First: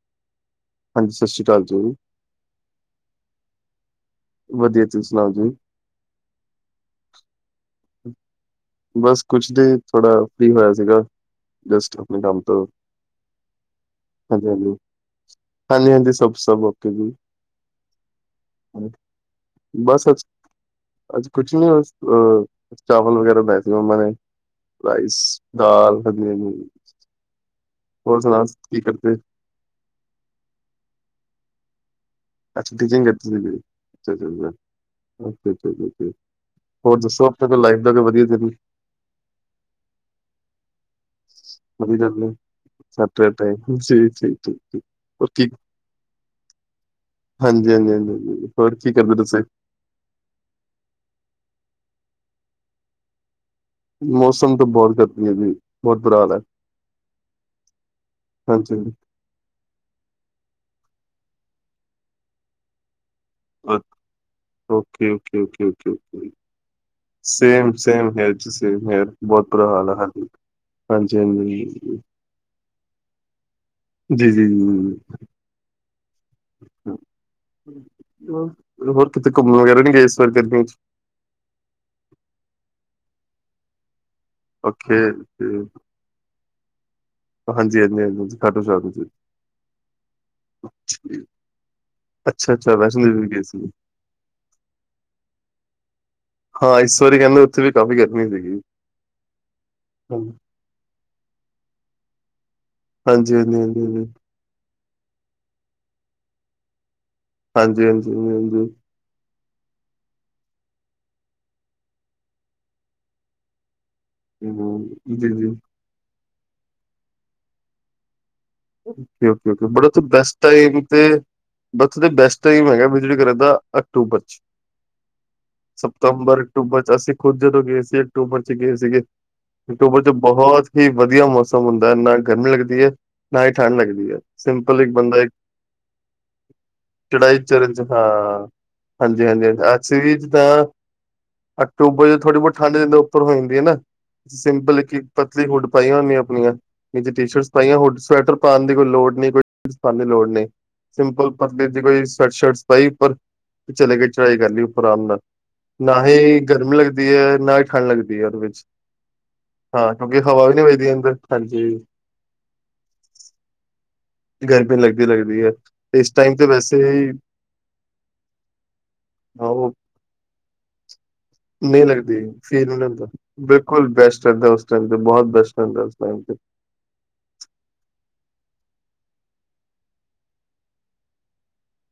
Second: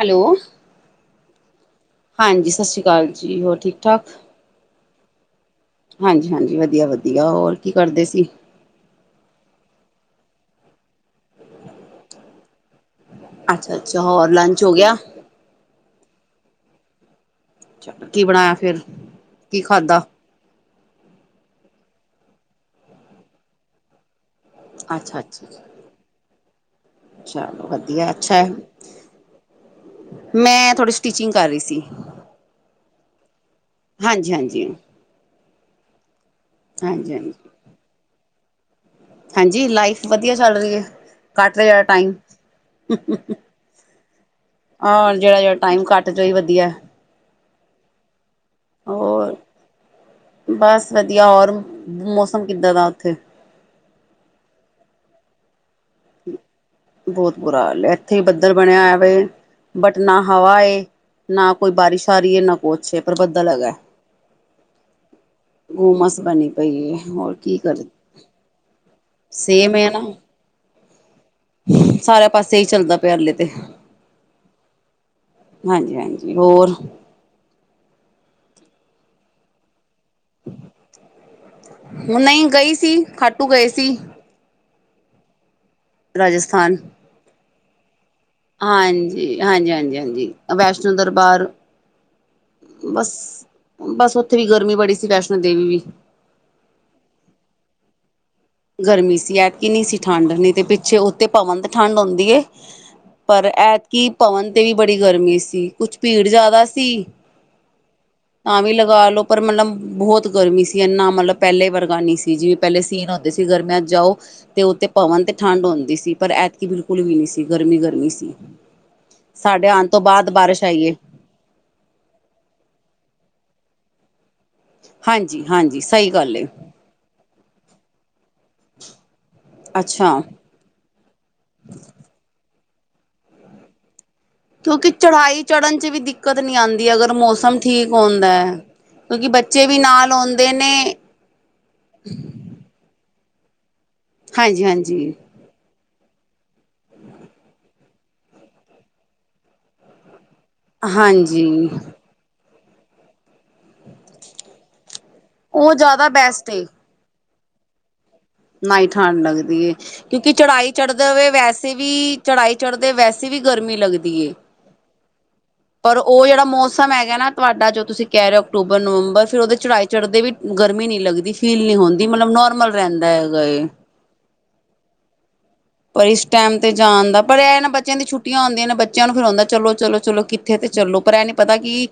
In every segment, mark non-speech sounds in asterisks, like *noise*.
Hello ਹਾਂਜੀ, ਸਸ਼੍ਰੀ ਕਾਲ ਜੀ। ਹਾਂਜੀ, ਸਸ਼੍ਰੀ ਕਾਲ ਜੀ, ਹੋਰ ਠੀਕ-ਠਾਕ। ਵਦੀਆ, ਤੁਸੀਂ ਸੁਣਾਓ ਜੀ? ਹਾਂਜੀ-ਹਾਂਜੀ, ਵਦੀਆ-ਵਦੀਆ ਹੋਰ ਕੀ ਕਰਦੇ ਸੀ? ਬਸ ਕੁਛ ਨੀ ਥੋੜਾ ਫ੍ਰੀ ਹੋਇਆ ਸੀਗਾ, ਜਸਟ ਅਪਣੇ ਕੰਮ ਤੋਂ। ਅੱਛਾ-ਅੱਛਾ, ਹੋਰ ਲੰਚ ਹੋ ਗਯਾ। ਹਾਂਜੀ-ਹਾਂਜੀ, ਸਬ ਸਬ ਓਕੇ ਜੀ, ਚਲੋ, ਕੀ ਬਣਾਇਆ ਫਿਰ, ਕੀ ਖਾਧਾ? ਬਸ ਅੱਜ ਅੱਜ ਕੁਛ ਨੀ ਬਸ ਅ ਚਾਵਲ ਵਗੈਰਾ ਬਨਾਏ ਸੀ ਮੰਮਾ ਨੇ। ਅੱਛਾ-ਅੱਛਾ, ਰਾਈਸ-ਦਾਲ, ਵਧੀਆ ਜੀ। ਚਲੋ ਵਦੀਆ ਅੱਛਾ ਐ, ਕਰਦੇ? ਮੈਂ ਥੋੜੀ ਸਟੀਿਚਿੰਗ ਕਰ ਰੀ ਸੀ। ਅੱਛਾ, ਸਟੀਚਿੰਗ ਕਰਦੇ ਤੁਸੀਂ ਵੀ। ਅੱਛਾ-ਅੱਛਾ, ਹਾਂਜੀ-ਹਾਂਜੀ, ਹਾਂਜੀ-ਹਾਂਜੀ, *unintelligible* ਹੋਰ ਹਾਂਜੀ ਦੱਸੋ ਹਾਂਜੀ ਅਪਣੀ ਲਾਈਫ ਦਾ ਕੋਈ ਵਧੀਆ ਜੇਆ ਦਿਨ ਹਾਂਜੀ, ਲਾਈਫ ਵਦੀਆ ਚੱਲ ਰਹੀ ਏ ਕੱਟ ਰੇਆ ਵਧੀਆ ਟਾਈਮ। ਗੱਲ ਏ ਸੈਟਰਡੇ ਜੀ, ਜੀ, ਜੀ, ਜੀ ਆਹ ਹੋਰ ਜੇੜਾ-ਜੇੜਾ ਟਾਈਮ ਕਟ ਜੇ ਓਈ ਵਧੀਐ। ਹਾਂਜੀ-ਹਾਂਜੀ-ਹਾਂਜੀ, ਹੋਰ ਕੀ ਕਰਦੇ ਤੁਸੀਂ? ਬਸ ਵਧੀਆ ਔਰ ਮੌਸਮ ਕਿੱਦਾਂ ਦਾ ਓਥੇ? ਮੌਸਮ ਤੇ ਬੋਤ ਗਰਮੀ ਏ ਜੀ। ਬਹੁਤ ਬੁਰਾ ਹਾਲ ਹੈ ਬੋਤ ਬੁਰਾ ਹਾਲ ਏ, ਐਥੇ ਵੀ ਬੱਦਲ ਹਾਂਜੀ ਬਣਿਆ ਹੋਯਾ ਵੇ। ਬਟ ਨਾ ਹਵਾ ਏ, ਨਾ ਕੋਈ ਬਾਰਿਸ਼ ਆ ਰੀ ਏ ਨਾ ਕੁਛ ਏ ਪਰ ਬੱਦਲ ਹੈਗਾ। ਗੁਮਸ ਓਕੇ-ਓਕੇ-ਓਕੇ-ਓਕੇ-ਓਕੇ, ਬਣੀ ਪਈ ਹੈ ਹੋਰ ਕੀ ਸੇਮ ਕਰ ਸੇਮ ਹੇਅਰ ਜੀ ਸੇਮ ਹੇਅਰ। ਬੋਤ ਬੁਰਾ ਸੇਮ ਹੈ ਹਾਲ ਐ ਨਾ ਹਾਂਜੀ, ਹਾਂਜੀ-ਹਾਂਜੀ। ਬਸ ਏਹੀ ਚੱਲਦਾ ਪੇਆ ਹਲੇ ਤੇ ਜੀ ਜੀ ਜੀ ਹਾਂਜੀ-ਹਾਂਜੀ ਹੋਰ? ਹੋਰ ਕਿਤੇ ਘੁੰਮਣ ਵਗੈਰਾ ਨੀ ਗਏ ਏਸ ਵਾਰ ਗਰਮੀ ਚ। ਨਈਂ ਗਈ ਸੀ, ਖਾਟੂ ਗਏ ਸੀ। ਓਕੇ ਫੇਰ ਰਾਜਸਥਾਨ ਹਾਂਜੀ-ਹਾਂਜੀ-ਹਾਂਜੀ-ਹਾਂਜੀ। ਹਾਂਜੀ, ਹਾਂਜੀ-ਹਾਂਜੀ-ਹਾਂਜੀ ਅ ਵੈਸ਼ਨੋ ਦਰਬਾਰ ਅੱਛਾ ਅੱਛਾ ਵੈਸ਼ਨੋ ਬਸ, ਦੇਵੀ ਗਏ ਸੀ ਬਸ ਓਥੇ ਵੀ ਗਰਮੀ ਬੜੀ ਸੀ ਵੈਸ਼ਨੋ ਦੇਵੀ ਵੀ। ਹਾਂ, ਇਸ ਵਾਰੀ ਕੈ ਲੋ ਓਂਥੇ ਵੀ ਕਾਫ਼ੀ ਗਰਮੀ ਹੈਗੀ ਸੀ। ਗਰਮੀ ਸੀ ਐਤਕੀ ਨਈਂ ਸੀ ਠੰਡ ਨਈਂ ਤੇ ਪਿੱਛੇ ਓਥੇ ਭਵਨ ਤੇ ਠੰਡ ਹੰਦੀ ਏ। ਹਾਂਜੀ ਹਾਂਜੀ ਪਰ ਹਾਂਜੀ ਹਾਂਜੀ ਐਤਕੀ ਭਵਨ ਤੇ ਵੀ ਬੜੀ ਗਰਮੀ ਸੀ ਕੁਛ ਪੀੜ ਜਾਦਾ ਸੀ ਹਾਂਜੀ ਹਾਂਜੀ ਹਾਂਜੀ ਤਾਂ ਹਾਂਜੀ ਵੀ ਲਗਾ ਲੋ ਪਰ ਮਤਲਬ ਬੋਹਤ ਗਰਮੀ ਸੀ ਇੰਨਾ ਮਤਲਬ ਪੈਲੇ ਵਰਗਾ ਨੀ ਸੀ ਜੀ ਪੈਲੇ ਸੀਨ ਹੁੰਦੇ ਸੀ ਗਰਮੀਆਂ ਚ ਜਾਓ ਤੇ ਉੇਤੇ ਭਵਨ ਹਾਂਜੀ, ਤੇ ਜੀ ਜੀ ਠੰਡ ਹੁੰਂਦੀ ਸੀ ਪਰ ਐਤਕੀ ਬਿਲਕੁਲ ਵੀ ਨੀ ਸੀ, ਗਰਮੀ-ਗਰਮੀ ਸੀ। ਓਕੇ-ਓਕੇ-ਓਕੇ, ਸਾਡੇ ਬਟ ਆਉਣ ਓਥੇ ਤੋਂ ਬਾਅਦ ਬੈਸਟ ਬਾਰਿਸ਼ ਟਾਈਮ ਆਈ ਏ ਤੇ ਓਥੇ ਤੇ ਬੈਸਟ ਟਾਈਮ ਹੈਗਾ ਵਿਜਟ ਕਰਨ ਦਾ ਅਕਤੂਬਰ ਚ। ਹਾਂਜੀ ਹਾਂਜੀ ਸਹੀ ਗੱਲ ਸਪਤੰਬਰ, ਏ ਅਕਟੂਬਰ ਚ ਅਸੀਂ ਖੁਦ ਜਦੋਂ ਗਏ ਸੀ, ਅਕਤੂਬਰ ਚ ਗਏ ਸੀਗੇ ਅਕਤੂਬਰ ਚ ਅੱਛਾ ਬੋਹਤ ਉਂ ਵਧੀਆ ਮੌਸਮ ਹੁੰਦਾ ਨਾ ਗਰਮੀ ਲੱਗਦੀ ਏ ਨਾ ਈ ਠੰਢ ਲੱਗਦੀ ਏ। ਕਿਉਂਕਿ ਚੜ੍ਹਾਈ ਚੜ੍ਹਨ ਚ ਵੀ ਦਿੱਕਤ ਨੀ ਆਂਦੀ ਅਗਰ ਚੜਾਈ ਮੌਸਮ ਚਰਨ 'ਚ ਠੀਕ ਹੁੰਦਾ। ਹਾਂ, ਹਾਂਜੀ, ਕਿਉਂਕਿ ਹਾਂਜੀ, ਬੱਚੇ ਹਾਂਜੀ ਵੀ ਅਸੀਂ ਨਾਲ ਹੁੰਦੇ ਜਿੱਦਾਂ ਨੇ ਅਕਤੂਬਰ ਚ ਥੋੜ੍ਹੀ-ਬੋਤ ਠੰਢ ਜਿਦਾ ਉੱਪਰ ਹੋ ਜਾਂਦੀ ਏ ਨਾ ਹਾਂਜੀ ਸਿੰਪਲ ਹਾਂਜੀ ਕਿਰਤਕ ਥ੍ਰੀ ਹੂਡ ਪਾਈਆ ਹੁੰਦੀਆਂ ਆਪੀਆਂ ਨੀਚੇ ਟੀ-ਸ਼ਰਟਸ ਪਾਈਆਂ ਹੁਡਸ ਸਵੈਟਰ ਪਾਣ ਦੀ ਕੋਈ ਲੋੜ ਨੀ ਕੋਈ ਚੀਜ਼ ਪਾਣ ਦੀ ਲੋੜ ਨੀ ਸਿੰਪਲ ਹਾਂਜੀ ਪਤਲੀ ਦੀ ਕੋਈ ਸੈਵਟ ਸ਼ਰਟ ਪਾਈ ਉੱਪਰ ਚਲੇ ਕੇ ਚੜਾਈ ਕਰ ਲੀ ਉੱਪਰ ਰਾਮ ਨਾਲ ਉਹ ਨਾ ਜ਼ਿਆਦਾ ਹੀ ਬੈਸਟ ਏ ਗਰਮੀ ਲੱਗਦੀ ਤੇ ਨਾ ਹੀ ਠੰਡ ਲਗਦੀ ਏ ਓਦੇ ਵੇਚ ਨਾ ਈ ਠੰਡ ਲੱਗਦੀ ਕਿਉਂਕਿ ਨੀ ਚੜਾਈ ਵੱਜਦੀ ਚੜ੍ਹਦੇ ਅੰਦਰ ਹੋਏ ਹਾਂਜੀ ਵੈਸੇ ਵੀ ਚੜ੍ਹਾਈ ਚੜ੍ਹਦੇ ਵੈਸੇ ਵੀ ਗਰਮੀ ਲਗਦੀ। ਗਰਮੀ ਲੱਗਦੀ ਲੱਗਦੀ ਹੈ। ਪਰ ਇਸ ਓਹ ਟਾਈਮ ਜੈੜਾ ਤੇ ਵੈਸੇ ਮੌਸਮ ਹੀ ਹੈਗਾ ਨਾ ਤੁਹਾਡਾ ਜੋ ਤੁਸੀਂ ਕਹਿ ਰਹੇ ਓ, ਅਕਤੂਬਰ- ਨਵੰਬਰ ਫਿਰ ਹਾਂ, ਉਹਦੇ ਉਹ ਚੜ੍ਹਾਈ ਚੜ੍ਹਦੇ ਵੀ ਗਰਮੀ ਨਹੀਂ ਲੱਗਦੀ ਫੀਲ ਨਹੀਂ ਹੁੰਦੀ ਲੱਗਦੀ ਮਤਲਬ ਫੀਲ ਨੋਰਮਲ ਨਹੀਂ ਰਹਿੰਦਾ ਹੁੰਦਾ। ਹੈਗਾ ਏ। ਬਿਲਕੁਲ ਬੈਸਟ ਰਹੰਦਾ ਉਸ ਟਾਈਮ ਤੇ ਬਹੁਤ ਬੈਸਟ। ਰਹਿੰਦਾ ਉਸ ਪਰ ਟਾਈਮ ਇਸ ਟੈਮ ਤੇ ਜਾਨਦਾ ਪਰ ਇਹ ਨਾ ਬੱਚਿਆਂ ਦੀ ਛੁੱਟੀਆਂ ਹੂੰਦੀਆਂ ਨੇ ਬੱਚਿਆਂ ਨੂੰ ਫਿਰ ਹੋਦਾ ਚਲੋ-ਚਲੋ-ਚਲੋ ਕਿੱਥੇ ਤੇ ਚੱਲੋ ਪਰ ਇਹ ਨ ਪਤਾ ਕੀ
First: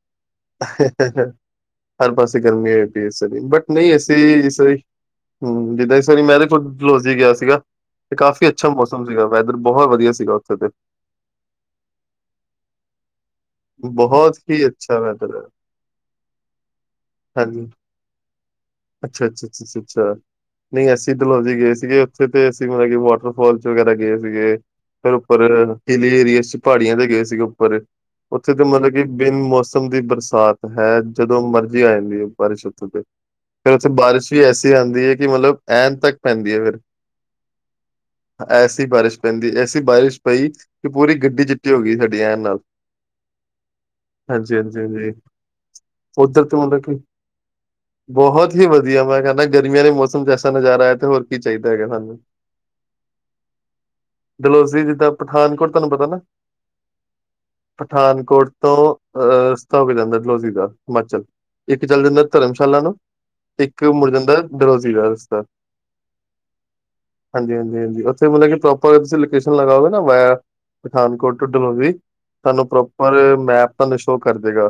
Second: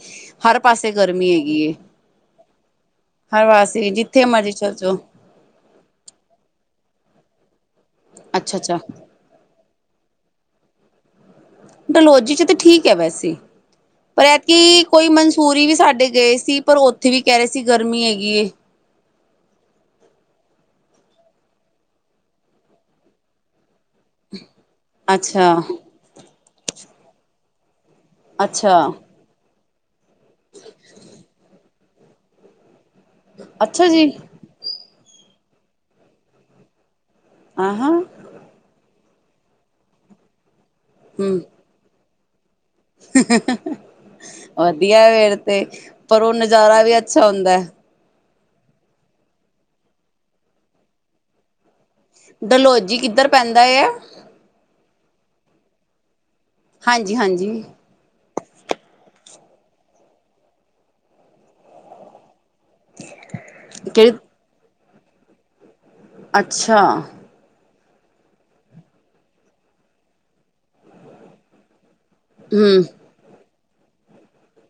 ਹਰ ਪਾਸੇ ਗਰਮੀ ਹੋਈ ਪਈ ਏ ਇਸ ਵਾਰੀ ਹਰ ਬਟ ਪਾਸੇ ਨਹੀਂ ਜਿੱਥੇ ਅਸੀੇ ਮਰਜ਼ੀ ਇਸ ਚੱਲ ਵਾਰੀ ਜਾਓ ਹਮ ਜਿੱਦਾਂ ਇਸ ਵਾਰੀ ਮੈ ਤੇ ਡਲਹੌਜੀ ਗਿਆ ਸੀਗਾ ਤੇ ਕਾਫ਼ੀ ਅੱਛਾ ਮੌਸਮ ਸੀਗਾ ਵੈਦਰ ਬਹੁਤ ਵਧੀਆ ਸੀਗਾ ਓਥੇ ਤੇ ਡਲੋਜੀ ਚ ਤੇ ਠੀਕ ਐ। ਵੈਸੇ ਇ ਪਰ ਬਹੁਤ ਹੀ ਐਤਕੀ ਅੱਛਾ ਕੋਈ ਵੈਦਰ ਹੈ। ਮਨਸੂਰੀ ਵੀ ਸਾਡੇ ਗਏ ਸੀ ਪਰ ਉੱਥੇ ਵੀ ਕਹਿ ਰਹੇ ਸੀ ਗਰਮੀ ਹੈਗੀ ਏ। ਅੱਛਾ-ਅੱਛਾ-ਅੱਛਾ ਅੱਛਾ ਨਹੀਂ ਅਸੀਂ ਡਲੋਜੀ ਗਏ ਸੀਗੇ ਉੱਥੇ ਤੇ ਅਸੀਂ ਮਤਲਬ ਕਿ ਵਾਟਰਫੋਾਲ ਚ ਵਗੈਰਾ ਗਏ ਸੀ ਸੀਗੇ, ਪਰ ਅੱਛਾ, ਉੱਪਰ ਹਿਲੀ ਏਰੀਏ ਚ ਪਹਾੜੀਆਂ ਤੇ ਗਏ ਸੀਗੇ ਉੱਪਰ ਉੱਥੇ ਤੇ ਅੱਛਾ, ਮਤਲਬ ਕਿ ਬਿਨ ਮੌਸਮ ਦੀ ਬਰਸਾਤ ਹੈ ਜਦੋਂ ਮਰਜ਼ੀ ਆ ਜਾਂਦੀ ਹੈ ਬਾਰਿਸ਼ ਉੱਥੋਂ ਤੇ। ਫਿਰ ਅੱਛਾ ਉੱਥੇ ਜੀ ਬਾਰਿਸ਼ ਵੀ ਐਸੀ। ਆਂਦੀ ਹੈ ਕਿ ਮਤਲਬ ਐਂਨ ਤੱਕ ਪੈਂਦੀ ਅ ਫਿਰ। ਆਹਾਂ ਐਸੀ ਬਾਰਿਸ਼ ਪੈਂਦੀ ਐਸੀ ਬਾਰਿਸ਼ ਪਈ ਕਿ ਪੂਰੀ ਹੂੰ ਗੱਡੀ ਚਿੱਟੀ ਹੋ ਗਈ ਸਾਡੀ ਐਹਿਣ ਨਾਲ ਹਾਂਜੀ, ਹਾਂਜੀ, ਵਧੀਆ ਹਾਂਜੀ ਫੇਰ ਤੇ ਪਰ ਉਹ ਨਜ਼ਾਰਾ ਵੀ ਅੱਛਾ ਹੁੰਦਾ। ਬੋਹਤ ਹੀ ਵਧੀਆ ਮੈਂ ਕਹਿੰਦਾ ਗਰਮੀਆਂ ਵਾਲੇ ਮੌਸਮ ਚ ਐਸਾ ਨਜ਼ਾਰਾ ਆਯੇ ਤੇ ਹੋਰ ਕੀ ਚਾਹੀਦਾ ਹੈਗਾ ਸਾਨੂੰ ਡਲਲੋਜੀ ਕਿੱਧਰ ਪੈਂਦਾ ਯਾ? ਡਲੋਜ਼ੀ ਜਿੱਦਾਂ ਪਠਾਨਕੋਟ ਤੁਹਾਨੂੰ ਪਤਾ ਨਾ। ਹਾਂਜੀ- ਹਾਂਜੀ ਪਠਾਨਕੋਟ ਤੋਂ ਅ ਰਸਤਾ ਹੋ ਕੇ ਜਾਂਦਾ ਡਲੋਜ਼ੀ ਦਾ। ਹਿਮਾਚਲ ਇੱਕ ਚਲ ਜਾਂਦਾ ਧਰਮਸ਼ਾਲਾ ਨੂੰ ਇੱਕ ਮੁੜ ਕਿਹੜੀ ਜਾਂਦਾ ਡਲੋਜੀ ਦਾ ਰਸ਼ਤਾ। ਅੱਛਾ ਹਾਂਜੀ ਹਾਂਜੀ ਹਾਂਜੀ ਉੱਥੇ ਮਤਲਬ ਕਿ ਪ੍ਰੋਪਰ ਤੁਸੀਂ ਲੋਕੇਸ਼ਨ ਲਗਾਓਗੇ ਨਾ ਵਾਯਾਂ ਪਠਾਨਕੋਟ ਟੂ ਡਲੋਰੀ ਤੁਹਾਨੂੰ ਹੂੰ ਪ੍ਰੋਪਰ ਮੈਪ ਤੁਹਾਨੂੰ ਸ਼ੋਅ ਕਰ ਦੇਗਾ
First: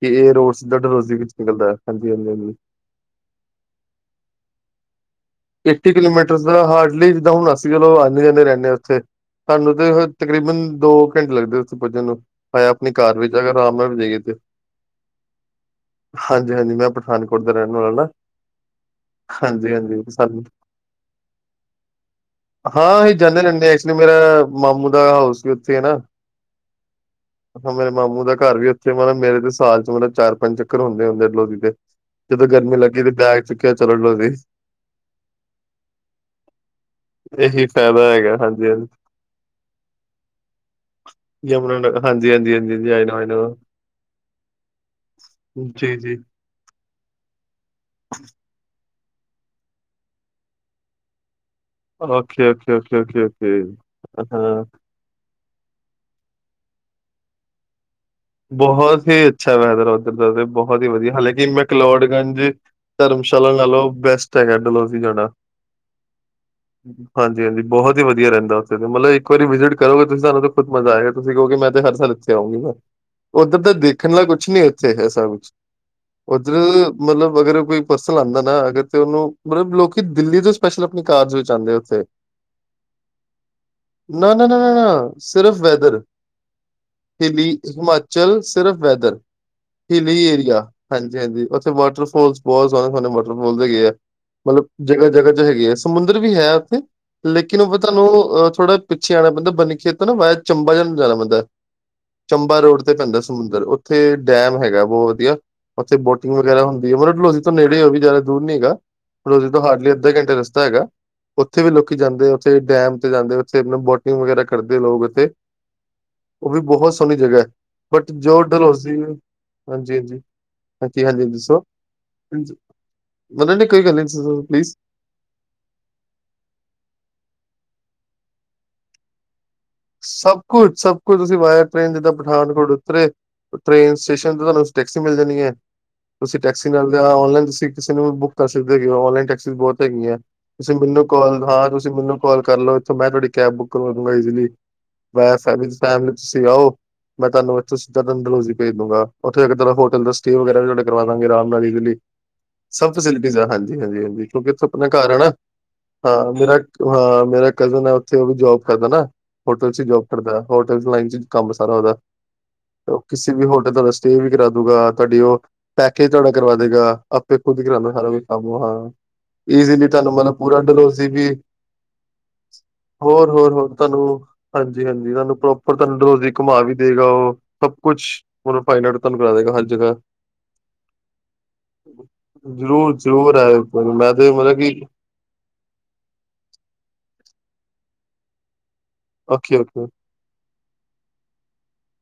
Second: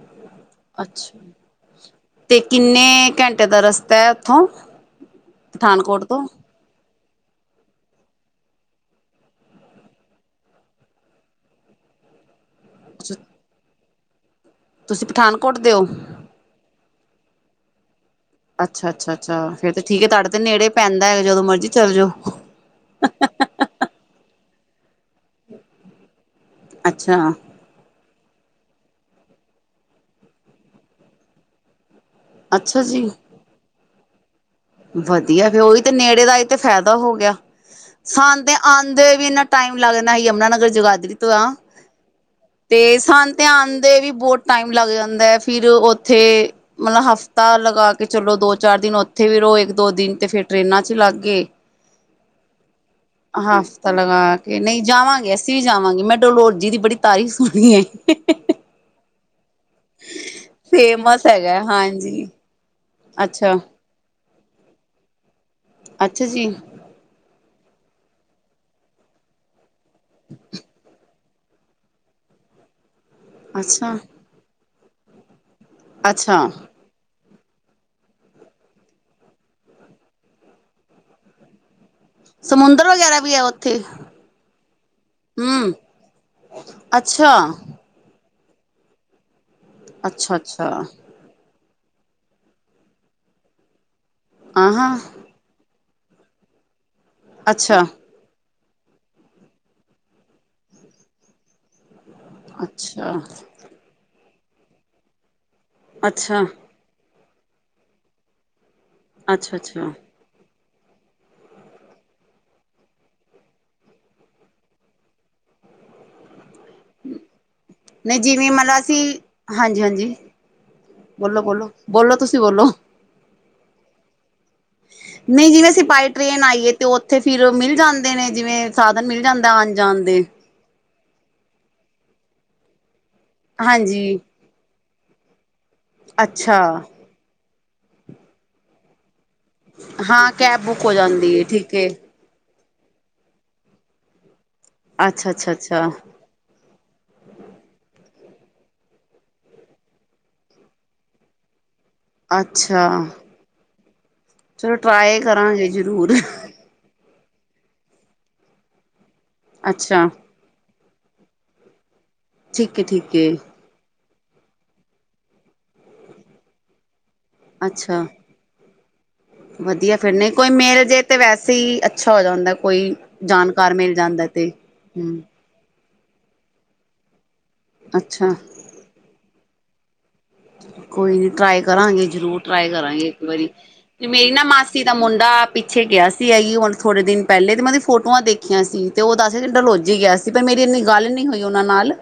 ਕਿ ਇਹ ਰੋਡ ਸਿੱਧਾ ਡਲਹੌਜ਼ੀ ਅਛਾ ਵਿੱਚ ਨਿਕਲਦਾ ਹੈ। ਹਾਂਜੀ, ਹਾਂਜੀ, ਤੇ ਹਾਂਜੀ। ਕਿੰਨੇ ਘੰਟੇ ਦਾ ਰਸਤਾ ਐ ਉੱਥੋਂ ਏਟੀ ਪਠਾਨਕੋਟ ਤੋਂ? ਕਿਲੋਮੀਟਰ ਦਾ ਹਾਰਡਲੀ ਜਿੱਦਾਂ ਹੁਨ ਅਸੀਂ ਚਲੋ ਆਂਦੇ ਜਾਂਦੇ ਰਹਿੰਦੇ ਆ ਉੱਥੇ। ਤੁਹਾਨੂੰ ਤੇ ਫੇਰ ਤਕਰੀਬਨ ਦੋ ਘੰਟੇ ਲੱਗਦੇ ਉੱਥੇ ਪੁੱਜਣ ਨੂੰ। ਆ ਆਪਣੀ ਕਾਰ ਵਿੱਚ ਅਗਰ ਆਰਾਮ ਨਾਲ ਵੀ ਜਾਈਏ ਤੇ। ਤੁਸੀਂ ਪਠਾਨਕੋਟ ਦੇ ਓ? ਹਾਂਜੀ ਹਾਂਜੀ ਮੈਂ ਪਠਾਨਕੋਟ ਦਾ ਰਹਿਨ ਵਾਲਾ ਨਾ। ਅੱਛਾ-ਅੱਛਾ- ਅੱਛਾ ਫੇਿਰ ਹਾਂਜੀ, ਤੇ ਠੀਕ ਹਾਂਜੀ ਏ ਤੁਹਾਡੇ ਤੇ ਸਾਨੂੰ ਨੇੜੇ ਪੈਂਦਾ ਹੈਗਾ ਜਦੋਂ ਮਰਜੀੀ ਚੱਲ ਜਓ। ਕਹਿੰਦੇ ਨਦੇ ਐਕਚੁਲੀ ਮੇਰਾ ਮਾਮੂ ਦਾ ਹਾਊਸ ਵੀ ਉੱਥੇ ਹੈ ਨਾ ਅੱਛਾ ਉਪਰੋ ਮੇਰੇ ਮਾਮੂ ਦਾ ਘਰ ਵੀ ਉੱਥੇ ਮਤਲਬ ਮੇਰੇ ਤੇ ਸਾਲ ਚ ਮਤਲਬ ਚਾਰ ਪੰਜ ਚੱਕਰ ਹੁੰਦੇ ਹੁੰਦੇ ਡਲੋਜੀ ਦੇ ਜਦੋਂ ਗਰਮੀ ਅੱਛਾ ਲੱਗੀ ਜੀ ਤੇ ਬੈਗ ਚੁੱਕਿਆ ਚਲੋ ਡਲੋਜੀ। ਵਧੀਆ ਫੇ ਉਹੀ ਤੇ ਨੇੜੇ ਦਾ ਤੇ ਫਾਇਦਾ ਹੋ ਗਿਆ ਇਹੀ ਫਾਇਦਾ ਹੈਗਾ ਸਾਂਨ ਤੇ ਹਾਂਜੀ, ਹਾਂਜੀ। ਆਉਂਦੇ ਹੋਏ ਵੀ ਇੰਨਾ ਟਾਈਮ ਲੱਗਨਾ ਯਮੁਨਾ ਨਗਰ ਜਗਾਦਰੀ ਤੇ ਆ। ਯਮੁਨਾ ਨਗਰ ਹਾਂਜੀ, ਹਾਂਜੀ, ਹਾਂਜੀ, ਤੇ ਹਾਂਜੀ ਆਈ ਨੋ, ਆਈ ਸਾਨ ਤੇ ਨੋ। ਆਂਦੇ ਹੋਏ ਵੀ ਬਹੁਤ ਟਾਈਮ ਲੱਗ ਜਾਂਦਾ ਐ। ਫਿਰ ਓਥੇ ਮਤਲਬ ਹਫ਼ਤਾ ਲਗਾ ਕੇ ਚਲੋ ਦੋ- ਚਾਰ ਦਿਨ ਉੱਥੇ ਵੀ ਰੋ ਏਕ - ਦੋ ਦਿਨ ਤੇ ਫੇਰ ਟਰੇਨਾਂ ਚ ਲੱਗ ਗਏ ਹਫ਼ਤਾ ਲਗਾ ਕੇ ਨਈ ਜਾਵਾਂਗੇ ਅਸੀ ਅਸੀਂ ਵੀ ਜਾਵਾਂਗੇ ਮੈਂ ਡੋਲੋਜੀ ਦੀ ਬੜੀ ਤਾਰੀਫ਼ ਸੁਣੀ ਏ। ਬਹੁਤ ਹੀ ਅੱਛਾ ਵੈਦਰ ਉੱਧਰ ਦਾ ਤੇ ਬਹੁਤ ਹੀ ਵਧੀਆ ਫੇਮਸ ਹਾਲਾਂਕਿ ਹੈਗਾ ਹਾਂਜੀ ਮੈਂਕਲੋਡਗੰਜ ਧਰਮਸ਼ਾਲਾ ਅੱਛਾ ਨਾਲੋਂ ਬੈਸਟ ਹੈਗਾ ਡੋਲੋਜੀ ਜਾਣਾ ਅੱਛਾ ਜੀ ਹਾਂਜੀ ਹਾਂਜੀ ਬਹੁਤ ਹੀ ਵਧੀਆ ਰਹਿੰਦਾ ਉੱਥੇ ਦੇ ਮਤਲਬ ਇੱਕ ਵਾਰੀ ਵਿਜਿਟ ਕਰੋਗੇ ਤੁਸੀਂ ਸਾਨੂੰ ਤਾਂ ਖੁਦ ਮਜ਼ਾ ਆ ਤੁਸੀਂ ਕਹੋਗੇ ਮੈਂ ਤੇ ਹਰ ਸਾਲ ਇੱਥੇ ਆਉਂਗੀ ਨਾ ਉੱਧਰ ਤਾਂ ਅੱਛਾ ਦੇਖਣ ਵਾਲ ਕੁਛ ਨੀ ਇੱਥੇ ਹੈ ਸਾ ਕੁਛ ਅੱਛਾ ਉਧਰ ਮਤਲਬ ਅਗਰ ਕੋਈ ਪਰਸਨ ਆਉਂਦਾ ਨਾ ਅਗਰ ਉਹਨੂੰ ਮਤਲਬ ਲੋਕ ਦਿੱਲੀ ਦੇ ਸਪੈਸ਼ਲ ਆਪਣੀ ਕਾਰਜ ਰਚਿਦੇ ਉੱਥੇ ਸਮੁੰਦਰ ਵਗੈਰਾ ਵੀ ਹੈ ਉੱਥੇ ਨਾ ਨਾ ਨਾ ਨਾ ਨਾ ਸਿਰਫ ਹਮ ਵੈਦਰ ਅੱਛਾ ਹਿਲੀ ਹਿਮਾਚਲ ਸਿਰਫ ਵੈਦਰ ਹਿਲੀ ਅੱਛਾ ਏਰੀਆ ਅੱਛਾ ਹਾਂਜੀ ਹਾਂਜੀ ਉੱਥੇ ਵਾਟਰਫੋਲ ਬਹੁਤ ਸੋਹਣੇ ਸੋਹਣੇ ਵਾਟਰ ਫੋਲ ਦੇ ਗਏ ਆ ਮਤਲਬ ਆਹਾਂ ਜਗ੍ਹਾ ਜਗਾ ਹੈਗੇ ਹੈ ਸਮੁੰਦਰ ਵੀ ਹੈ ਉੱਥੇ ਲੇਕਿਨ ਉਹ ਅੱਛਾ ਤੁਹਾਨੂੰ ਅ ਥੋੜਾ ਪਿੱਛੇ ਆਉਣਾ ਪੈਂਦਾ ਬਨੀ ਖੇਤ ਨਾ ਵਾਇਆ ਚੰਬਾ ਜਾਣ ਜਾਣਾ ਪੈਂਦਾ ਚੰਬਾ ਰੋਡ ਤੇ ਅੱਛਾ ਪੈਂਦਾ ਸਮੁੰਦਰ ਉੱਥੇ ਡੈਮ ਹੈਗਾ ਬਹੁਤ ਵਧੀਆ ਉੱਥੇ ਬੋਟਿੰਗ ਅੱਛਾ ਵਗੈਰਾ ਹੁੰਦੀ ਹੈ ਓ ਨਾ ਡਲਹੌਜੀ ਤੋਂ ਨੇੜੇ ਓ ਵੀ ਜ਼ਿਆਦਾ ਦੂਰ ਨੀ ਹੈਗਾ ਡਲਹੌਜੀ ਅੱਛਾ ਤੋਂ ਹਾਰਡਲੀ ਅੱਛਾ ਅੱਧਾ ਘੰਟੇ ਦਾ ਰਸਤਾ ਹੈਗਾ ਉੱਥੇ ਵੀ ਲੋਕੀ ਜਾਂਦੇ ਉਥੇ ਡੈਮ ਤੇ ਜਾਂਦੇ ਉਥੇ ਬੋਟਿੰਗ ਵਗੈਰਾ ਕਰਦੇ ਲੋਕ ਉਥੇ। ਉਹ ਵੀ ਬਹੁਤ ਸੋਹਣੀ ਜਗ੍ਹਾ ਹੈ ਬਟ ਨਹੀਂ ਜੋ ਜਿਵੇਂ ਮਤਲਬ ਡਲਹੋਜੀ ਅਸੀਂ ਹਾਂਜੀ- ਹਾਂਜੀ। ਹਾਂਜੀ- ਹਾਂਜੀ- ਹਾਂਜੀ ਬੋਲੋ ਦੱਸੋ ਬੋਲੋ ਬੋਲੋ ਕੋਈ ਤੁਸੀਂ ਬੋਲੋ ਗੱਲ ਨੀ ਦੱਸੋ ਪਲੀਜ਼ ਨਹੀਂ, ਜਿਵੇਂ ਅਸੀਂ ਬਾਏ ਟ੍ਰੇਨ ਆਈਏ ਤੇ ਉਥੇ ਫਿਰ ਮਿਲ ਜਾਂਦੇ ਨੇ ਜਿਵੇਂ ਸਾਧਨ ਮਿਲ ਜਾਂਦਾ ਹਾਂਜੀ। ਜਾਂਦੇ। ਸਭ ਕੁਛ ਸਭ ਕੁੱਛ ਤੁਸੀਂ ਬਾਏ ਟ੍ਰੇਨ ਜਿੱਦਾਂ ਪਠਾਨਕੋਟ ਉਤਰੇ ਟ੍ਰੇਨ ਹਾਂਜੀ ਸਟੇਸ਼ਨ ਤੇ ਤੁਹਾਨੂੰ ਟੈਕਸੀ ਮਿਲ ਜਾਣੀ ਹੈ ਤੁਸੀਂ ਅੱਛਾ ਟੈਕਸੀ ਨਾਲ ਆਨਲਾਈਨ ਤੁਸੀਂ ਕਿਸੇ ਨੂੰ ਵੀ ਬੁੱਕ ਕਰ ਸਕਦੇ ਹੋ ਹੋ ਆਨਲਾਈਨ ਟੈਕ ਬਹੁਤ ਹੈਗੀਆਂ ਹਾਂ ਕੈਬ ਤੁਸੀਂ ਬੁੱਕ ਹੋ ਮੈਨੂੰ ਜਾਂਦੀ ਕਾਲ ਹੈ ਹਾਂ ਠੀਕ ਹੈ ਤੁਸੀਂ ਮੈਨੂੰ ਕਾਲ ਕਰਲਓ ਇੱਥੋਂ ਮੈਂ ਤੁਹਾਡੀ ਕੈਬ ਬੁੱਕ ਕਰਵਾਦੁਗਾ ਈਸੀਲੀ ਅੱਛਾ ਮੈ ਅੱਛਾ ਅੱਛਾ ਫੈਮਲਈ ਤੁਸੀਂ ਆਓ। ਮੈਂ ਤੁਹਾਨੂੰ ਇੱਥ ਸਿੱਧਾ ਡਲਹੌਜੀ ਭੇਜ ਦੂੰਗਾ ਉਥੇ ਇੱਕ ਤਰ੍ਹਾਂ ਹੋਟਲ ਦਾ ਸਟੇ ਵਗੈਰਾ ਵੀ ਤੁਹਾਡੇ ਕਰਵਾ ਦਾਂਗੇ ਆਰਾਮ ਨਾਲ ਈਸਲੀ। ਅੱਛਾ ਸਭ ਫੈਸਿਲਿਟੀਜ਼ ਆ ਹਾਂਜੀ- ਹਾਂਜੀ- ਹਾਂਜੀ ਕਿਉਂਕਿ ਇੱਥੇ ਚਲੋ ਆਪਣਾ ਘਰ ਹੈ ਟਰਾਈ ਨਾ ਕਰਾਂਗੇ ਜ਼ਰੂਰ ਹਾਂ ਮੇਰਾ ਹਾਂ, ਮੇਰਾ ਕਜ਼ਨ ਹੈ ਉੱਥੇ ਉਹ ਵੀ ਜੋਬ ਕਰਦਾ ਨਾ ਹੋਟਲ ਚ ਜੋਬ ਅੱਛਾ ਕਰਦਾ। ਹੋਟਲ ਲਾਈਨ ਚ ਕੰਮ ਸਾਰਾ ਉਹਦਾ ਠੀਕ ਹੈ ਤੇ ਉਹ ਠੀਕ ਹੈ ਕਿਸੇ ਵੀ ਹੋਟ ਤੁਹਾਡਾ ਸਟੇ ਵੀ ਕਰਾ ਦੂਗਾ ਤੁਹਾਡੀ ਉਹ ਪੈਕੇਜ ਤੁਹਾਡਾ ਕਰਵਾ ਦੇਗਾ ਆਪੇ ਖੁਦ ਹੀ ਕਰਾਉਂਦੇ ਅੱਛਾ ਸਾਰਾ ਕੁਛ ਆਜੋ ਹਾ ਇਜ਼ੀਲੀ ਵਧੀਆ ਤੁਹਾਨੂੰ ਫਿਰ ਨਹੀਂ ਮਤਲਬ ਕੋਈ ਪੂਰਾ ਮਿਲ ਜੇ ਡਲਹੋਜੀ ਤੇ ਵੀ ਵੈਸੇ ਹੀ ਅੱਛਾ ਹੋ ਜਾਂਦਾ ਕੋਈ ਹੋਰ- ਹੋਰ- ਜਾਣਕਾਰ ਹੋਰ ਮਿਲ ਤੁਹਾਨੂੰ ਜਾਂਦਾ ਤੇ ਹਾਂਜੀ- ਹਾਂਜੀ ਹਮ ਤੁਹਾਨੂੰ ਪ੍ਰੋਪਰ ਤੁਹਾਨੂੰ ਡਲਹੌਜੀ ਘੁੰਮਾ ਵੀ ਦੇਗਾ ਉਹ ਸਭ ਕੁਛ ਅੱਛਾ ਮਤਲਬ ਫਾਈਨ ਆਰਟ ਤੁਹਾਨੂੰ ਕਰ ਦੇਵੇਗਾ ਹਰ ਜ੍ਹਾ ਕੋਈ ਨੀ ਟਰਾਈ ਕਰਾਂਗੇ ਜਰੂਰ ਟਰਾਈ ਜ਼ਰੂਰ ਕਰਾਂਗੇ ਇੱਕ ਜ਼ਰੂਰ ਵਾਰੀ ਆਇਓ ਇੱਕ ਮੈਂ ਮੇਰੀ ਤੇ ਨਾ ਮਤਲਬ ਕਿ ਮਾਸੀ ਦਾ ਮੁੰਡਾ ਪਿੱਛੇ ਗਿਆ ਸੀ ਇਹੀਓ ਹੁਣ ਥੋੜੇ ਦਿਨ ਪਹਿਲੇ ਮੈਂ ਓਦੇ ਫੋਟੋਆਂ ਦੇਖ ਖਿਆ ਸੀ ਤੇ ਉਹ ਦੱਸ ਓਕੇ ਓਕੇ ਡਲੋਜੀ ਗਿਆ ਸੀ ਪਰ ਮੇਰੀ ਇੰਨੀ ਗੱਲ ਨ ਨਹੀਂ ਹੋਈ ਉਹਨਾਂ ਨਾਲ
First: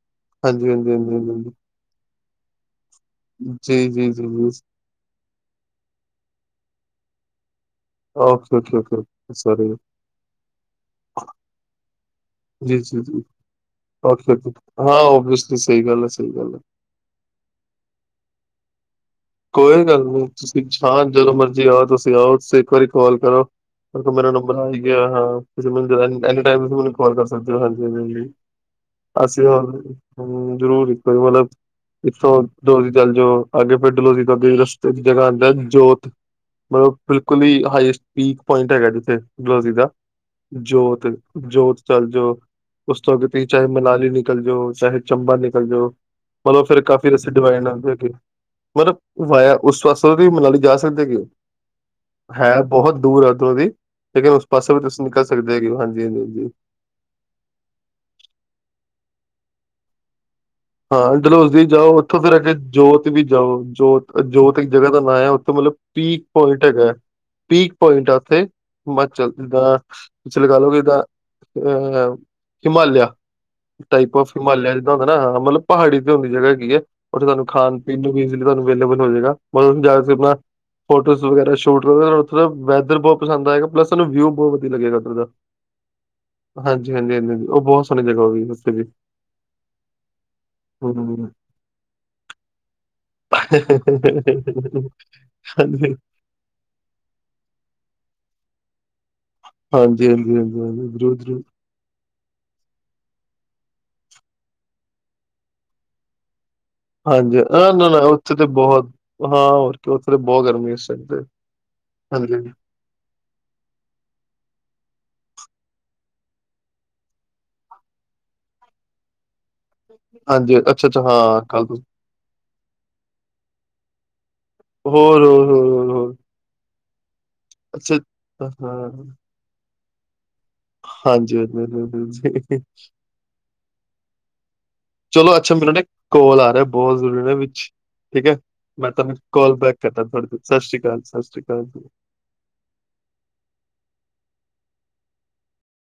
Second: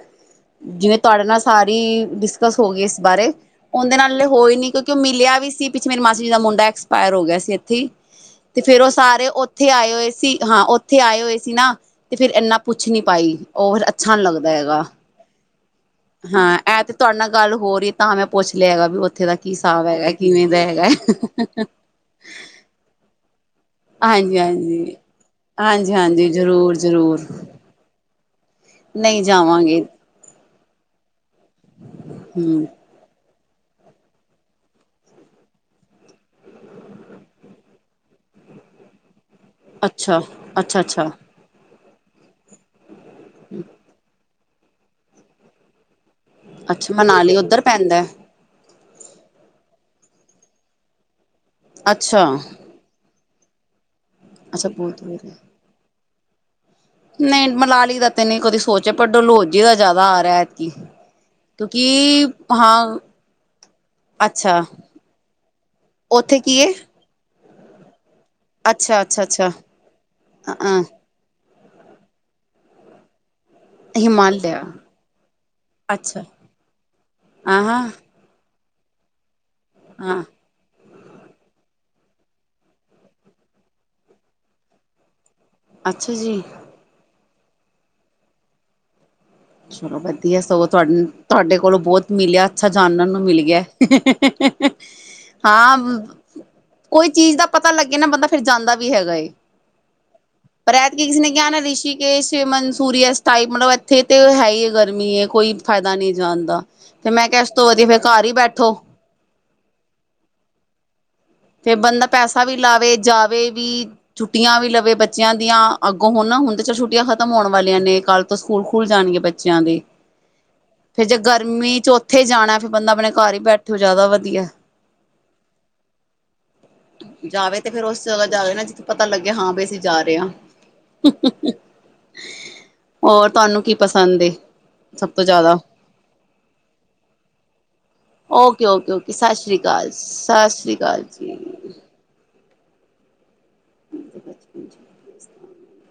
ਹਾਂਜੀ- ਹਾਂਜੀ, ਹਾਂਜੀ -। ਬਿ ਡਿਸਕਸ ਹੋ ਗਈ ਇਸ ਬਾਰੇ ਜੀ ਉਹਦੇ ਜੀ ਨਾਲ ਜੀ ਜੀ ਹੋਈ ਨੀ ਕੁ ਕਿਉਂ ਮਿਲਿਆ ਵੀ ਸੀ ਪਿੱਛੇ ਮੇਰੇ ਮਾਸੀ ਜੀ ਦਾ ਮੁੰਡਾ ਐਕਸਪਾਇਰ ਹੋ ਗਿਆ ਸੀ ਇੱਥੇ ਓਕੇ ਤੇ ਓਕੇ ਫੇਰ ਉਹ ਓਕੇ ਸਾਰੇ ਸੋਰੀ ਉੱਥੇ ਆਏ ਹੋਏ ਸੀ ਹਾਂ ਉੱਥੇ ਆਏ ਹੋਏ ਸੀ ਨਾ ਤੇ ਫੇਰ ਇਨਾ ਜੀ, ਪੁਛ ਨੀ ਜੀ, ਜੀ। ਪਾਈ ਉਹ ਫਿਰ ਅੱਛਾ ਨੀ ਓਕੇ ਲੱਗਦਾ ਜੀ, ਹੈਗਾ ਹਾਂ ਓਬਵੀਅਸਲੀ ਸਹੀ ਗੱਲ ਹੈ, ਸਹੀ ਗੱਲ ਹਾਂ ਹੈ। ਐ ਤੇ ਤੁਹਾਡੇ ਨਾਲ ਗੱਲ ਹੋ ਰਹੀ ਤਾਂ ਮੈਂ ਪੁੱਛ ਲਿਆ ਹੈਗਾ ਵੀ ਉੱਥੇ ਤ ਕੋਈ ਗੱਲ ਨਹੀਂ ਤੁਸੀਂ ਸ਼ ਜਦੋਂ ਮਰਜੀ ਆਓ ਤੁਸੀਂ ਆਓ ਤੁਸੀ ਇੱਕ ਵਾਰੀ ਕਾਲ ਕਰੋ। ਤੇਰੇ ਕੋਲ ਮੇਰਾ ਹਾਂਜੀ ਨੰਬਰ ਆ ਈ ਹਾਂਜੀ ਗਿਆ ਹਾਂ ਤੁਸੀਂ ਹਾਂਜੀ ਮੈਨੂੰ ਹਾਂਜੀ ਇੱਕ ਜ਼ਰੂਰ ਟਾਈਮ ਕਾਲ ਜ਼ਰੂਰ ਕਰ ਸਕਦੇ। ਹਾਂਜੀ-ਹਾਂਜੀ, ਨਹੀਂ ਅਸੀਂ ਹ ਜਾਵਾਂਗੇ ਜਰੂਰ, ਇੱਕੋ ਮਤ *unintelligible* ਇੱਥੋਂ ਹਮ ਡਲਹੋਜੀ ਚੱਲ ਜਾਓ, ਅੱਗੇ ਫਿਰ ਡਲਹੋਜੀ ਤੋਂ ਅੱਗੇ ਰਸਤੇ ਚ' ਜਗ੍ਹਾ ਆਉਂਦਾ ਜੋਤ ਓਹ ਬਿਲਕੁਲ ਹੀ, ਹਾਈਐਸਟ ਪੀਕ ਪੁਆਇੰਟ ਹੈਗਾ ਜਿੱਥੇ, ਡਲਹੌਜੀ ਦਾ, ਅੱਛਾ ਅੱਛਾ ਜੋਤ। ਅੱਛਾ ਜੋਤ ਚੱਲ ਜੋਓ, ਉਸ ਤੋਂ ਅੱਗੇ ਤੁਸੀਂ ਚਾਹੇ ਮਨਾਲੀ ਨਿਕਲ ਜਾਓ, ਚਾਹੇ ਚੰਬਾ ਨਿਕਲ ਜਾਓ। ਮਲਬ ਫੇਰ ਅੱਛਾ ਕਾਫੀ ਰਸਤੇ ਮਨਾਲੀ ਉੱਧਰ *unintelligible* ਪੈਂਦਾ ਹੈਗੇ। ਮਲਬ, ਵਾਯਾ ਉਸ ਪਾਸੋਂ ਵੀ ਓਹ ਮਨਾਲੀ ਜਾ ਸਕਦੇ ਕਿ ਓਹ ਅੱਛਾ। ਬਹੋਤ ਦੂਰ ਆ ਓਧਰੋਂ ਦੀ। ਲੇਕਿਨ ਉਸ ਅੱਛਾ ਪਾਸੇ ਵੀ ਬਹੁਤ ਤੁਸੀਂ ਨਿਕਲ ਸਕਦੇ ਹੈਗੇ ਹੋ ਹਾਂਜੀ-ਹਾਂਜੀ-ਹਾਂਜੀ। ਨਈ ਮਨਾਲੀ ਦਾ ਤੇ ਨਈ ਕਦੀ ਸੋਚਿਆ, ਪਰ ਡਲੋਜੀ ਦਾ ਜਿਆਦਾ ਆ ਰਿਆ। ਹਾਂ, ਡਲੋਜੀ ਜਾਓ ਓਥੋਂ ਫਿਰ ਅਗੇ ਹਾਂ ਜੋਤ ਵੀ ਜਾਓ ਜੋਤ-ਜੋਤ ਅੱਛਾ ਇੱਕ ਜਗ੍ਹਾ ਦਾ ਨਾਂ ਹੈ ਓਥੇ ਮਲਬ ਪੀਕ ਉੱਥੇ ਕੀ ਪੁਆਇੰਟ ਏ? ਹੈਗੈ ਪੀਕ ਪੁਆਇੰਟ ਐ ਓਥੇ, ਅੱਛਾ, ਅੱਛਾ, ਹਿਮਾਚਲ ਅੱਛਾ ਦਾ ਤੁਸੀ ਲਗਾ ਲਓ ਅ ਜਿਦਾਂ ਅ ਹਿਮਾਲਿਯਾ ਟਾਈਪ ਆਫ ਹਿਮਾਲਿਆ, ਜਿੱਦਾਂ ਹੁੰਦਾ ਨਾ ਮਲਬ ਪਹਾੜੀ ਤੇ ਅੱਛਾ। ਓਂਦੀ ਜਗ੍ਹਾ ਹੈਗੀ ਜੇ ਓਥੇ ਤੁਹਾਨੂੰ ਆ ਖਾਣ- ਹਾਂ, ਪੀਣ ਨੂੰ ਵੀ ਈਜ਼ੀਲੀ ਤੁੂੰਹਾਨੂੰ ਅਵੇਲੇਬਲ ਹੋ ਜਾਏਗਾ। ਮਤਲ ਜਾ ਕੇ ਹਾਂ ਆਪਨਾ ਫੋਟੋਜ਼ ਵਗੈਰਾ ਸ਼ੂਟ ਕਰੋਗੇ ਓੱਥੇ ਦਾ ਵੈਦਰ ਬੋ ਪਸੰਦ ਆਏਗਾ ਪਲੱਸ ਤੁਹਾਨੂੰ ਵਿਊ ਬੋ ਵਦੀਆ ਲਗੇਗਾ ਓਦਰ ਦਾ। ਅੱਛਾ ਜੀ। ਹਾਂਜੀ-ਹਾਂਜੀ-ਹਾਂਜੀ-ਹਾਂਜੀ, ਓਹ ਬੋਤ ਸੋਹਣੀ ਜਗ੍ਹਾ ਹੋ ਵੀ। ਚਲੋ ਵਦੀਐ ਸਗੋਂ ਤੁਹਾਡ ਹੂੰ। ਤੁਹਾਡੇ ਕੋਲੋਂ ਬਹੁਤ ਮਿਲਿਆ ਅੱਛਾ ਜਾਨਣ ਨੂੰ ਮਿਲ ਗਿਐ ਹਾਂਜੀ, ਹਾਂਜੀ, ਹਾਂ, ਹਾਂਜੀ, ਕੋਈ ਚੀਜ਼ ਦਾ ਪਤਾ ਲੱਗੇ ਨਾ ਬੰਦਾ ਫਿਰ ਜਾਂਦਾ ਵੀ ਹੈਗਾ ਏ। ਹਾਂਜੀ, ਪਰ ਹਾਂਜੀ ਐਤਕੀ ਜ਼ਰੂਰ, ਕਿਸੀ ਨੇ ਜ਼ਰੂਰ ਕਹਨੈ ਰਿਸ਼ੀ ਏਹ ਸ਼ਿਮ ਮਨਸੂਰੀਸ ਟਾਈਪ ਮਤਲਬ ਇੱਥੇ ਤੇ ਹੈਈ ਗਰਮੀ ਏ, ਕੋਈ ਫਾਇਦਾ ਨਹੀਂ ਜਾਣ ਦਾ ਤੇ ਮੈਂ ਹਾਂਜੀ, ਕਿਹਾ ਇਸ ਤੋਂ ਅੰ ਵਧੀਆ ਨਾ-ਨਾ ਫੇਰ ਘਰ ਹੀ ਓਥੇ ਤੇ ਬੈਠੋ। ਬੋਤ, ਹਾਂ ਹੋਰ ਕੀ ਓਥੇ ਤੇ ਬੋਹ ਗਰਮੀ ਇਸ ਟੈਮ ਤੇ ਤੇ ਬੰਦਾ ਪੈਸਾ ਹਾਂਜੀ, ਵੀ ਲਾਵੇ, ਜਾਵੇ ਵੀ ਛੁੱਟੀਆਂ ਵੀ ਲਵੇ ਬੱਚਿਆਂ ਦੀਆਂ, ਅੱਗੋਂ ਹੁਨ ਨਾ ਹੁਨ ਤਾਂ ਚਲ ਛੁੱਟੀਆਂ ਖਤਮ ਹੋਨ ਵਾਲੀਆਂ ਨੇ ਕੱਲ ਤੋਂ ਸਕੂਲ ਖੁੱਲ ਜਾਨਗੇ ਬੱਚਿਆਂ ਦੇ। ਹਾਂਜੀ ਅੱਛਾ, ਅੱਛਾ ਫੇਰ ਜੇ ਹਾਂ ਕੱਲ ਤੋਂ ਗਰਮੀ ਚੌਂ ਓਥੇ ਜਾਣਾ ਫੇਰ ਬੰਦਾ ਆਪਣੇ ਘਰ ਹੀ ਬੈਠੋ ਜਿਆਦਾ ਵਦੀਆ ਐ। ਹੋਰ-ਹੋਰ ਜਾਵੇ ਤੇ ਫੇਰ ਅੱਛਾ ਓਸ ਜਗ੍ਹਾ ਜਾਵੇ ਨਾ ਜਿੱਥੇ ਹਾਂ। ਪਤਾ ਲੱਗੇ ਹਾਂ ਬਈ ਅਸੀਂ ਜਾ ਰਏ ਆਂ ਹਾਂਜੀ ਹਾਂਜੀ ਹਾਂਜੀ। ਹੋਰ ਤੁਹਾਨੂੰ ਕੀ ਪਸੰਦ ਏ? ਸਭ ਤੋਂ ਚਲੋ ਅੱਛਾ ਜ਼ਿਆਦਾ ਮੇਰਾ ਨਾ ਇਕ ਕੋਲ ਆ ਰਿਆ ਬਹੋਤ ਜ਼ਰੂਰੀ ਨਾ ਵਿੱਚ ਠੀਕ ਏ, ਓਕੇ ਮੈਂ ਓਕੇ ਓਕੇ ਤੁਹਾਨੂੰ ਸਤਿ ਕੋਲ ਸ਼੍ਰੀ ਬੈਕ ਅਕਾਲ ਕਰਦਾ ਥੋੜੀ ਦੇਰ ਸਤਿ ਸ਼੍ਰੀ ਸ੍ਰੀ ਅਕਾਲ, ਸਤਿ ਜੀ ਸ਼੍ਰੀ ਅਕਾਲ। ਹ ਤੇ ਬਚਪਨ ਚ